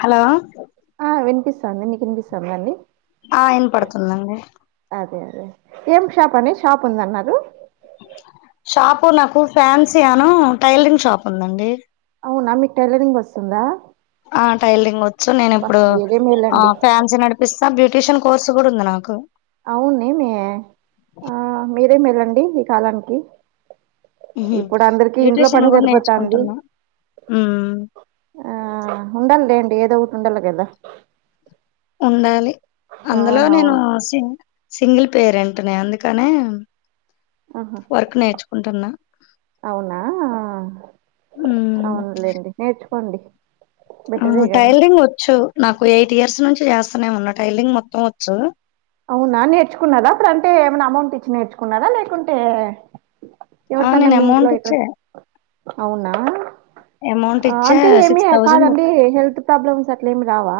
Hello. వినిపిస్తుంది మీకు వినిపిస్తుందా అండి. ఆహ్ వినపడుతోంది అండి. అదే ఏం షాప్ అండి షాప్ అని అన్నారు. షాపు నాకు ఫ్యాన్సీ అను టైలరింగ్ షాప్ ఉందండి. అవునా మికు టైలరింగ్ వస్తుందా. ఆ టైలరింగ్ వచ్చు నేను అబ్బా ఇప్పుడు మీరే మేలండి ఆహ్ ఫ్యాన్సీ నడిపిస్తా బ్యూటీషియన్ కోర్సు కూడా ఉంది నాకు. అవునేమీ ఆహ్ మీరేమేలాండి ఈ కాలానికి ఉహు ఇప్పుడు అందరికి ఇంట్లో బ్యూటీషియన్ పని కూడా సరిపోతాంది. నేర్చుకుంటున్నా ఉమ్ ఆహ్ ఉండాలలేండి ఏదో ఒకటి ఉండాలి కదా ఉండాలి అందులో నేను అవునవును సింగ్. సింగిల్ పేరెంట్నే అందుకనే ఆహా వర్క్ నేర్చుకుంటున్నా. అవునా ఉమ్ అవునులేండి నేర్చుకోండి. బెటరే ఆ గాని టైలరింగ్ వచ్చు నాకు ఎయిట్ ఇయర్స్ నుంచి చేస్తానేమన్నా టైలింగ్ మొత్తం వచ్చు అవునా నేర్చుకున్నదా అప్పుడు అంటే ఏమైనా అమౌంట్ ఇచ్చి నేర్చుకున్నదా లేకుంటే ఆ ఎవరితన్నా నేను మీ ఇంట్లో అమౌంట్ ఎక్కడ ఇచ్చే అవునా అమౌంట్ ఆ ఇచ్చే అంటే ఏమి సిక్స్ థౌజండ్ కాదండి హెల్త్ ప్రాబ్లమ్స్ అట్లా ఎం రావా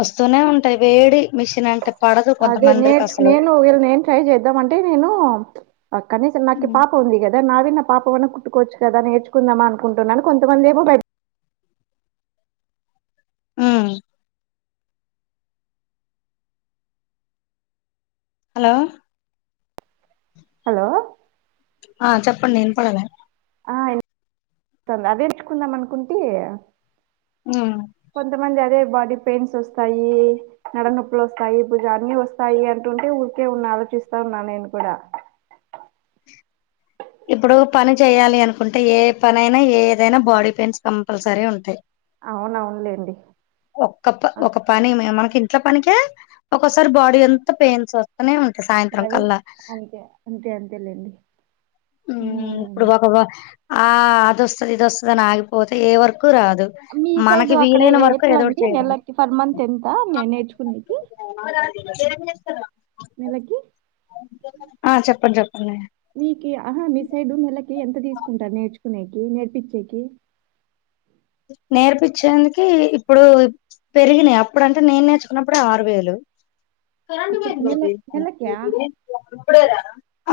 వస్తూనే ఉంటాయి వేడి మిషన్ అంటే పడదు అదే కొంతమందిరికి నేను అసలు నేను వీళ్ళు నేను ట్రై చేద్దాం అంటే నేను కనీస నాకి పాప ఉంది కదా నాది నా పాపమన్న కుట్టుకోవచ్చు కదా నేర్చుకుందామా అనుకుంటున్నాను కొంతమంది ఏమో బాయ్ మ్మ్ హలో హలో ఆ చెప్పండి వినిపడలే ఆ వంది అదే నేర్చుకుందాం అనుకుంటే ఉమ్ కొంతమంది అదే బాడీ పెయిన్స్ వస్తాయి నడనొప్పులు వస్తాయి భుజ అన్ని వస్తాయి అంటుంటే ఊరికే ఉన్న చపిస్తా ఉన్నా నేను కూడా ఇప్పుడు పని చేయ్యాలి అనుకుంటే ఏ పనిైనా ఏదైనా బాడీ పెయిన్స్ కంపల్సరీ ఉంటాయి అవునవునులేండి ఒక్క పని ఆ, ఒక పని మనకి ఇట్లా పనినికకే ఒసారి బాడీ ఎంత పెయిన్స్ వస్తనే ఉంటది అవి అంతే అంతే అంతే లేండి ఇప్పుడు ఒక ఆ అదొస్తది ఇదోస్తంది అని ఆగిపోతే ఏ వరకు రాదు మీ సైడ్ మనకి అక్కడ వీలైన వరకు ఎట్లా ఎదోటి అండి చేయడమే నెలకి పర్ మంత్ ఎంత నే- నేర్చుకునేకి [inaudible] నెలకి ఆ చెప్పండి చెప్పండి మీకు ఆహా మీ సైడ్ నెలకి ఎంత తీసుకు కుంటారు నేర్చుకునేకి నేర్పించేకి నేర్పచ్చేందుకి ఇప్పుడు పెరిగినయి అప్పుడు అంటే నేను నేర్చుకున్నప్పుడుే ఆరు వేలు [inaudible] కరెంటు అప్పుడు పోయింది నెల బాబీ నెలకా నెలక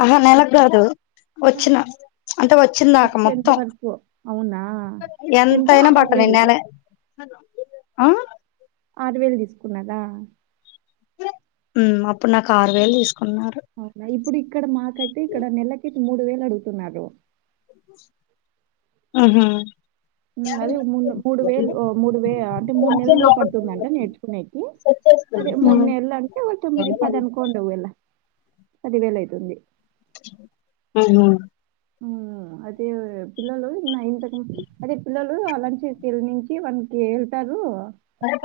ఆహా నెలకు కాదు ఆ, వచ్చిన అంటే వచ్చిందాక వచ్చేంత మొత్తం వరకు అవునా ఎంత ఎంతైనా ఆరు బాటని వేలా నెలే ఆ ఆరు వేలు తీసుకున్నదా అప్పుడు నాకు ఆరు వేలు తీసుకు అవునా ఇప్పుడు ఇక్కడ మాకైతే ఇక్కడ నెలకి మూడు వేలు అడుగుతున్నారు ఆహ అదే మూ మూడు వేలు మూడు వే అంటే మూడు నెలలు పడుతుందంట నేర్చుకునేకి అదే మూడు నెలు అంటే వా తొమ్మిది పది అనుకోది ఓవల పదివేల అయితుంది ఉమ్మ్ ఉమ్మ్ అదే పిల్లలు ఇంతకు అదే పిల్లలు అలాంటికెళ్ళి నుంచి వానకి వెళ్తారు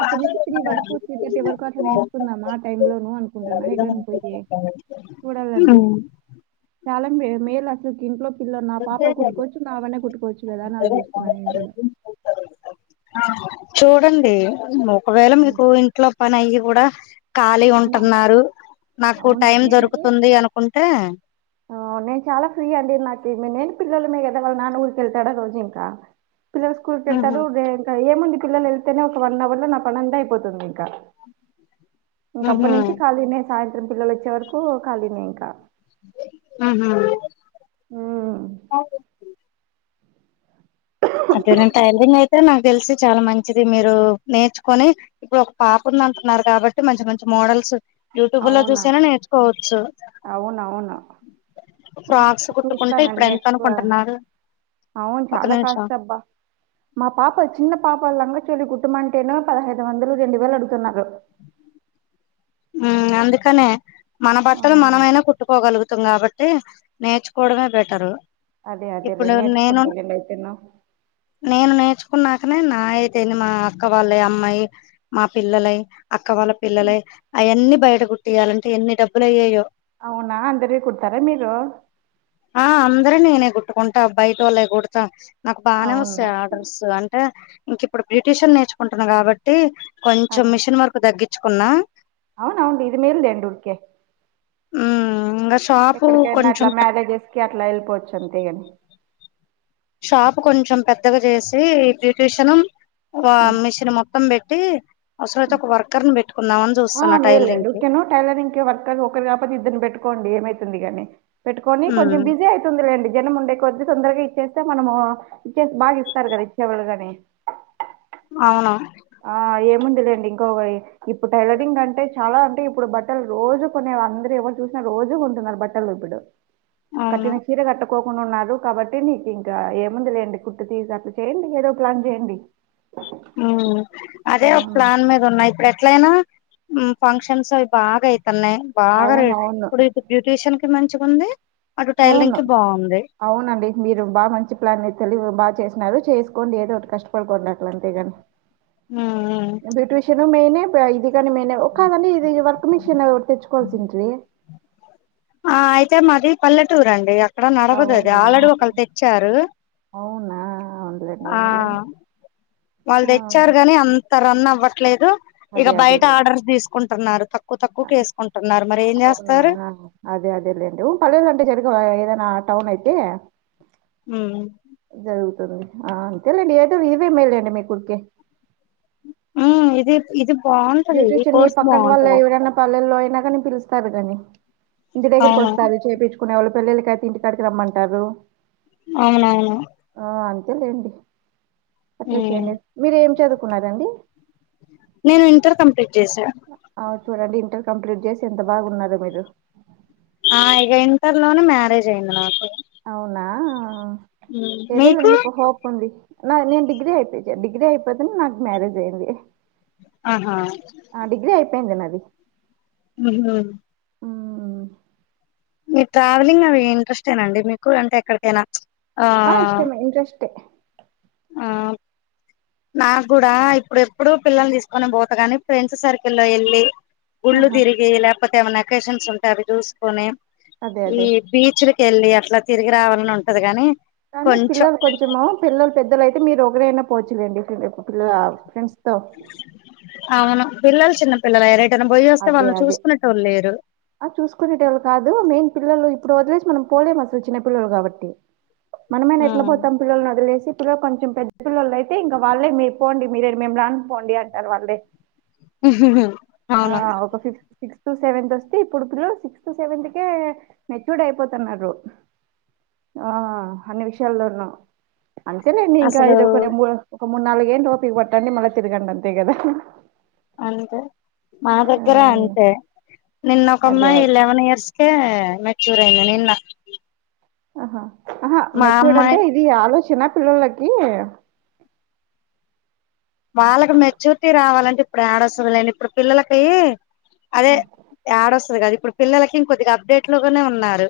అప్పటి నుంచి త్రీ వరకు త్రీ థర్టీ వరకు అట్లా నేర్చుకుందామా ఆ టైమ్ లోను అనుకుంటున్నా ఎక్కడనా పోయ అఓ చూడాలండి చాలా మేలు అసలుకి ఇంట్లో ఇలో నా పాపకు కుట్టుకోవచ్చు నావన్న కుట్టుకోవచ్చు కదా అని ఆలోచిస్తున్న నేను కూడా. చూడండి ఒకవేళ హ్మ్. మీకు ఇంట్లో పని అయి కూడా. ఖాళీ నా ఉంటున్నారు నాకు అవును. టైం నేనైతే దొరుకుతుంది అనుకుంటే. ఆహ్. నేను చాలా ఫ్రీ అండి నాకు నేను పిల్లలమే కదా వాళ్ళ నాన్న ఊరికెళ్తాడా రోజు ఇంకా. పిల్లలు స్కూల్ ఉహు కేలతారు ఏముంది. పిల్లలెళ్తేనే ఒక వన్ అవర్ లో నా పనంతా అయిపోతుంది ఇంకా. అప్పటి ఉహు నుంచి ఖాళీనే సాయంత్రం పిల్లలోచ్చే వరకు ఖాళీనే ఇంకా. ఉహు. మ్మ్ అదే నేన్ టైలరింగయితే. అదే నాకు తెల్సి చాలా మంచిది మీరు నేర్చుకొని ఇప్పుడు ఒక పాపుంది అంటున్నారు కాబట్టి మంచి మంచి మంచి. మోడల్స్ యూట్యూబ్ లో అవునా చూసైనా నేర్చుకోవచ్చు అవునవును ఆ, ఫ్రాక్స్ కుట్టుకుంటే చూస్తానండి ఇప్పుడెంత ఎక్కువ అనుకుంటున్నారు అవును ఒక చాలా నిమిషం. కాస్ట్ [unintelligible] [inaudible] మా పాప చిన్న పాప లంగచోలి కుట్టుమంటేనే పదహైదు వందలు రెండు వేలు అడుగుతున్నారు. [unintelligible] ఉమ్ అందుకనే మన ఆ బట్టలు మనమైనా కుట్టుకోగలుగుతాం కాబట్టి నేర్చుకొన్. కోవడమే బెటరు. అదే అదే లే ఇప్పుడు నేను నేర్చుకుంటలేండి అయితేను. నేను నేర్చుకున్నాకనే నా అయితేంది మా అక్క వాళ్ళయి అమ్మాయి మా పిల్లలయి అక్క. వాళ్ళ పిల్లలయి అయన్నీ బయట కుట్టీయాలంటే ఎన్ని డబ్బులయ్యెయో. అవునా అందరియి కుడ్తారా మీరు. అందరియి నేనే కుట్టుకుంటా బయటొళ్ళయి కుడ్తా. నాకు బానే అవునా వస్తాయి ఆర్డర్స్ అంటే ఇంకిప్పుడు బ్యుటిషన్ నేర్చుకుంటున్నా కాబట్టి. కొంచెం మిషిన్ వర్కు తగ్గించ్చుకున్నా. అవునా అండి ఇది మేల్ లేండి ఊర్కె. ఉమ్ ఇంగ. షాపు ఎక్కడికైనా అట్లా కొంచెం మ్యారేజెస్ కి అట్లా ఎళ్పోవచ్చు అంతే ఇగ మీరు. షాప్ కొంచెం పెద్దగా చేసి బ్యూటీషన్ ఆహ్ అంతేగాని మిషన్ మొత్ మొత్తం పెట్టి అసలైతే ఒక వర్కర్ ని పెట్. ఆహ్ మేల్లేండి ఉకేను టైలరింగ్ కి వర్కర్ ఒకరు కాకపోతే ఇద్దని పెట్టుకోండి ఏమైతుంది గానీ. పెట్టుకొని కొంచెం ఉమ్ బిజీ అయితుందిలేండి. జనం ఉండే కొద్ది తొందరగా ఇచ్చేస్తే మనము ఇచ్చేసి బాగిస్తారు కదా ఇచ్చేవోళ్ళు గని. అవును. ఆహ్ ఏముందిలేండి ఇంకొగ్వొయ్ ఇప్పుడు టైలరింగ్ అంటే చాలా అంటే ఇప్పుడు బట్టలు రోజు కొనే అందరు ఎవరు చూసినా రోజుగోంటున్నారు బట్టలిపుడు అవును కట్నిన చీర కట్టక్. కోకుండా ఉన్నారు కాబట్టి నీకింకా ఏముంది లేండి కుట్టు తీసి అట్లా చేయండి ఏదో ప్లాన్ చేయండి. ఉమ్ ఆ అదే ఒక ప్లాన్ మీదున్నా ఇప్పుడెట్లయినా ఉమ్ ఫంక్షన్సో. బాగా అయితున్నాయి బాగా రేట్ అవునవును అవును ఇప్పుడు ఇటు బ్యూటీషియన్ కి మంచిగుంది. అటు టైలరింగ్ అవును కి బాగుంది అవునండి మీరు బాగా మంచి ప్లాన్ మీద్ తెలివి బాగ్ చేసినారు. చేసుకొండి ఏదొటి కష్టపడుకోండి అట్లా అంతెగాని ఉమ్ బ్యూటిషను మేనె అబ్బె ఇది గాని మేనే ఒకదండి ఇది వర్క్ మిషన్ ఒట్ తెచ్చుకోల్సింట్రి. ఆహ్ అయితే మాది పల్లెటూరండి అక్కడ నడవదది అవునా ఆల్రెడి ఒకళు తెచ్చారు. అవునా అవునులేండి అవునులేండి ఆహ్ వాళ్ ఆ తెచ్చారు గాని అంత రన్ అవ్వట్లేదు. ఇగ అదే బయట అదేలే ఆర్డర్స్ తీసుకుంటున్నారు తక్కువ తక్కువ వేసుకుంటున్నారు మరి ఏం చేస్తారు. అవునా అదే అదే లేండి ఊ పల్లెల్లంటే జరిగవాయే ఏదనా టౌన్ అయితే ఉమ్మ్ అంతేలేండ్ ఆ అంతేలేండి ఏదొ ఇవే మేల్ లేండి మీక్ కుర్కే ఉ ఇదిప్ ఇదిప్ బ్యూటీషియన్ మీ పక్కన్ వల్లయి ఎవరైనా పల్లెల్లో అయినా గానీ పిలుస్తారు గని ఇంటి అవును దగ్గరకోస్తారు చేపిచ్చుకునే వాళ్ళు ప్ పెళ్ళళ్లకికైతే ఇంటి కాడికి రమ్మంటారు అవునవును ఆ అంతేలేండి అట్లే ఉమ్ చేయండి మీరేం చదువుకున్నారండి నేను ఇంటర్ కంప్లీట్ చేసా అవ్ చూడండి ఇంటర్ కంప్లీట్ చేసి ఎంత బాగున్నారో మీరు ఆ ఇక ఇంటర్లోనే మ్యారేజ్ అయింది నాకు అవునా ఏదో లేం మీకు హోప్ ఉంది నా నేను డిగ్రీ అయిపోయి డిగ్రీ అయిపోతే నాకు మ్యారేజ్ అయింది ఆహా ఆ డిగ్రీ అయిపోయింది నాది ఉమ్మ్ మ్మ్ మీ ట్రావెలింగ్ అవి ఇంట్రెస్ట్ ఏనా అండి మీకు అంటే ఎక్కడికైనా ఆ ఇష్టమే ఇంట్రెస్ట్ ఆ నాకు కూడా ఇప్పుడు ఎప్పుడుూ పిల్లల్ని తీసుకొనే పోత కాగాని ఫ్రెండ్స్ సర్కిల్లో వెళ్ళలి గుళ్ళు ఆహా తిరిగి లేకపోతే ఏమైనా అకేషన్స్ ఉంటాయి అవి చూసుకొని అదే ఈ అదే బీచ్ వెళ్లి అట్లా తిరిగి రావాలని ఉంటది గాని కానీ కొంచెం పిల్లలు కొంచెము పిల్లలు పెద్దలయితే అయితే మీరు ఒకరైనా పోవచ్చులేండి పిల్ల ఫ్రెండ్స్ తో అవును పిల్లలు చిన్న పిల్లలు అయిరు అదే అదే ఆ చూసుకునేటవాళు కాదు మెయిన్ పిల్లలు ఇప్పుడు వదిలేసి మనం పోలేం అసలు చిన్న పల్లలు కాబట్టి మనమైన ఎట్లా పోతాం పిల్లని వదిలేసి ఇ కొంచెం పెద్ద పిల్లల అయితే ఇం వాలే మీరు పోండి మేం రామ్ పొడి అంటారు వాళ్ళే ఆ అవును ఒక ఫిఫ్ సిక్స్ టూ సెవెంత వస్తే ఇప్పుడు పిల్లు సిక్స్త్ సెవెంత్ కే మెచ్యూర్ అయిపోతున్నారు ఆ అన్ని విషయాల్లోనూ అంతేలేడీ ఇంకా అసలు ఇది ఒక రె ఒక మూడు నాలుగు ఏండ్లు ఓపిక పట్టండి మళ్ళీ తిరగండి అంతే కదా అంతే మా ఆ దగ్గర అంతే నిన్న ఒక అదే అమ్మాయి అదే లెవెన్ ఇయర్స్కే మెచ్యూర్ అయింది నిన్న ఆహా ఆహా మా మెచ్చూడు అమ్మాయి అంటే ఇది ఆలోచన పిల్లలకి వాళ్ళకి మెచ్యూరిటీ రావాలంటే ఇప్పుడు ఏడోస్తది లేడి ఇప్పుడు పిల్లలకి ఆ, అదే ఆడ వస్తుది కదా ఇప్పుడు పిల్లలకి ఇంకద్దిగా అప్డేట్ లోగానే ఉన్నారు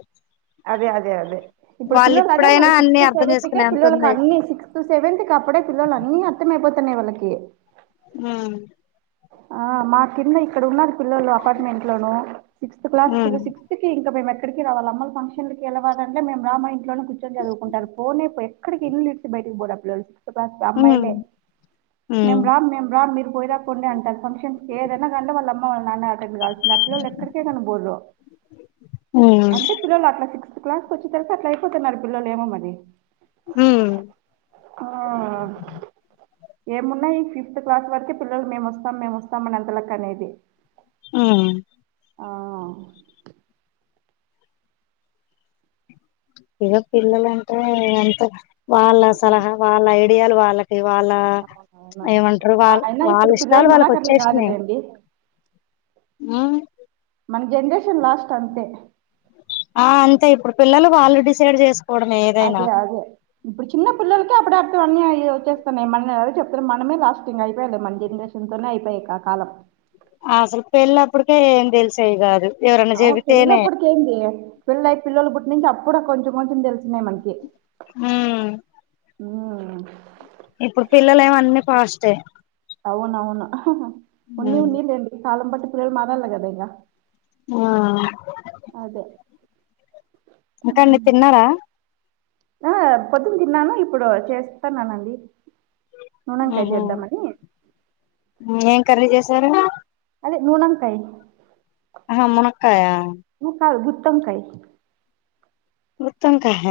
అదే అదే అదే ఇప్పు వాళ్ళు పిల్లలు అదే ఇప్పుడైనా మన అన్ని సిక్స్త్ అర్థం సెవెంత్ కే చేసుకునే అంత పిల్లలకి ఉంది అన్ని సిక్స్త్ సెవె క అప్పుడే పిల్లలు అన్ని అర్థమైపోతున్నాయి వాళ్లకి ఉమ్ ఆ మా కింద ఇక్కడ ఉన్నారు పిల్లలు అపార్ట్మెంట్ లోను సిక్స్త్ క్లాస్ పిల్ల ఉమ్ సిక్స్త్ క ఇంకా మే ఎక్కడికి రాాలి అమ్మ ఫంక్షన్కి వెళ్ళాలంటేము రామ ఇంట్లో కూచని చదువుకుంటారు పోనే ఎక్కడికి ఇల్లు ఇచ బయటికీ ఫిఫ్త్ క్లాస్ ఉమ్ అమ్మయిలే రామ్ మే రామ్ మేమ్ రామ్ మీరు పోయరా అంటారు ఫంక్షన్స్ ఏదైనా కాంట వాళ్ళ అమ్మ వాళ్ళ నాన్న అడ్డండే కాల్సింది ఆ పిల్లలు ఎక్కడికేనా బోరు ఉమ్ ఉమ్ అంటే పిల్లలు అట్లా సిక్స్త్ క్లాస్ కు వచ్చిన్ తర్వత అట్లా అయిపోతున్నారు పిల్లలు ఏమోమరి ఉమ్ ఆ ఏమున్నాయి ఫిఫ్త్ క్లాస్ వరకే పిల్లలు మేము వస్తాం మేము వస్తాం అని అంతలక్ అనేది ఉం ఆ ఇగ పిల్లలంటే ఎంత వాళ్ళ సలహా వాళ్ళ ఐడియాలు వాళ్ళ వాళ్ళ అవునవును ఏమంటారు వాల్ అయినా వాళ్ళ ఇప్పుడు పిల్లలు ఇష్టాలు మనకట్ల వాళ్ళకచ్చేష్నై కాదులేండి ఆ మన జన్రేషన్ లాస్ట్ అంతే ఆ అంతే ఇప్పుడు పిల్లలు వాళ్ళు డిసైడ్ చేస్ అదే అదే ఇప్పుడు చిన్న పిల్లల్కి అప్పుడ అన్నీ అయ్యే వచ్చేస్తున్నాయ్ మనద చెప్తున్నా మనమే లాస్టింగ అయిపోయాంది మన జన్రేషన్ తోనే అయిపోయయి క కాలం అసలు పెళ్ళప్పుడికే ఏం తెలిసే కాదు ఎవరన్నా అవు చెబితేనే పెళ్ళప్పడీకేంది పెళ్ళయ్యి పిల్లలు పుట్టి నుంచి అప్పుడు కొంచెం కొంచెం దెల్ చిన్నయ్ మనకి ఉమ్ ఉం ఇప్పుడు పిల్లలేమో అన్ని ఫాస్టే అవునవును ఉమ్ ఉండినిఉండిని లేండి కాలం బట్టి పిల్లలు మారాల గదా ఇగ ఆ అదే ఇంకా అండి తిన్నారా ఆ పొద్దున్ తిన్నాను ఇప్పుడు చేస్తన్నానండి నూనొంకాయ్ ఉహు చేద్దామని ఏం కర్రీ చేశారు అదే నూనంకాయ్ అహా మునక్కాయ ఉ కాదు గుత్తొంక్కై గుత్తొంక్కహ్య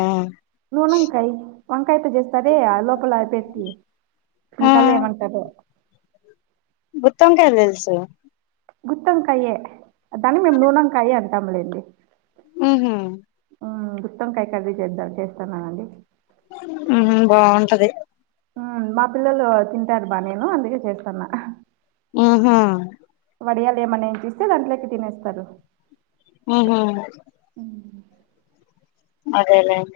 నూనొంకాయ్ వంకాయతో చేస్తారే అ లోపల పెట్టి ఆ మీకల్ల ఏమంటారో గుత్తోంకాయ్ తెల్సు గుత్తొంక్కయ్యే దాన్ని మేము నూనొంకాయి అంటంలెండి ఉహు ఉ గుత్తొంక్కై కర్రి చేద్దా చేస్తున్నానండి ఉహు బావుంటది ఆ మా పిల్లలు తింటారు బా నేను అందుకే చేస్తన్న ఉహ వడియాల ఏమన్నా ఎంచిస్తే దాంట్లోకి తినేస్తారు ఆహ అదేలే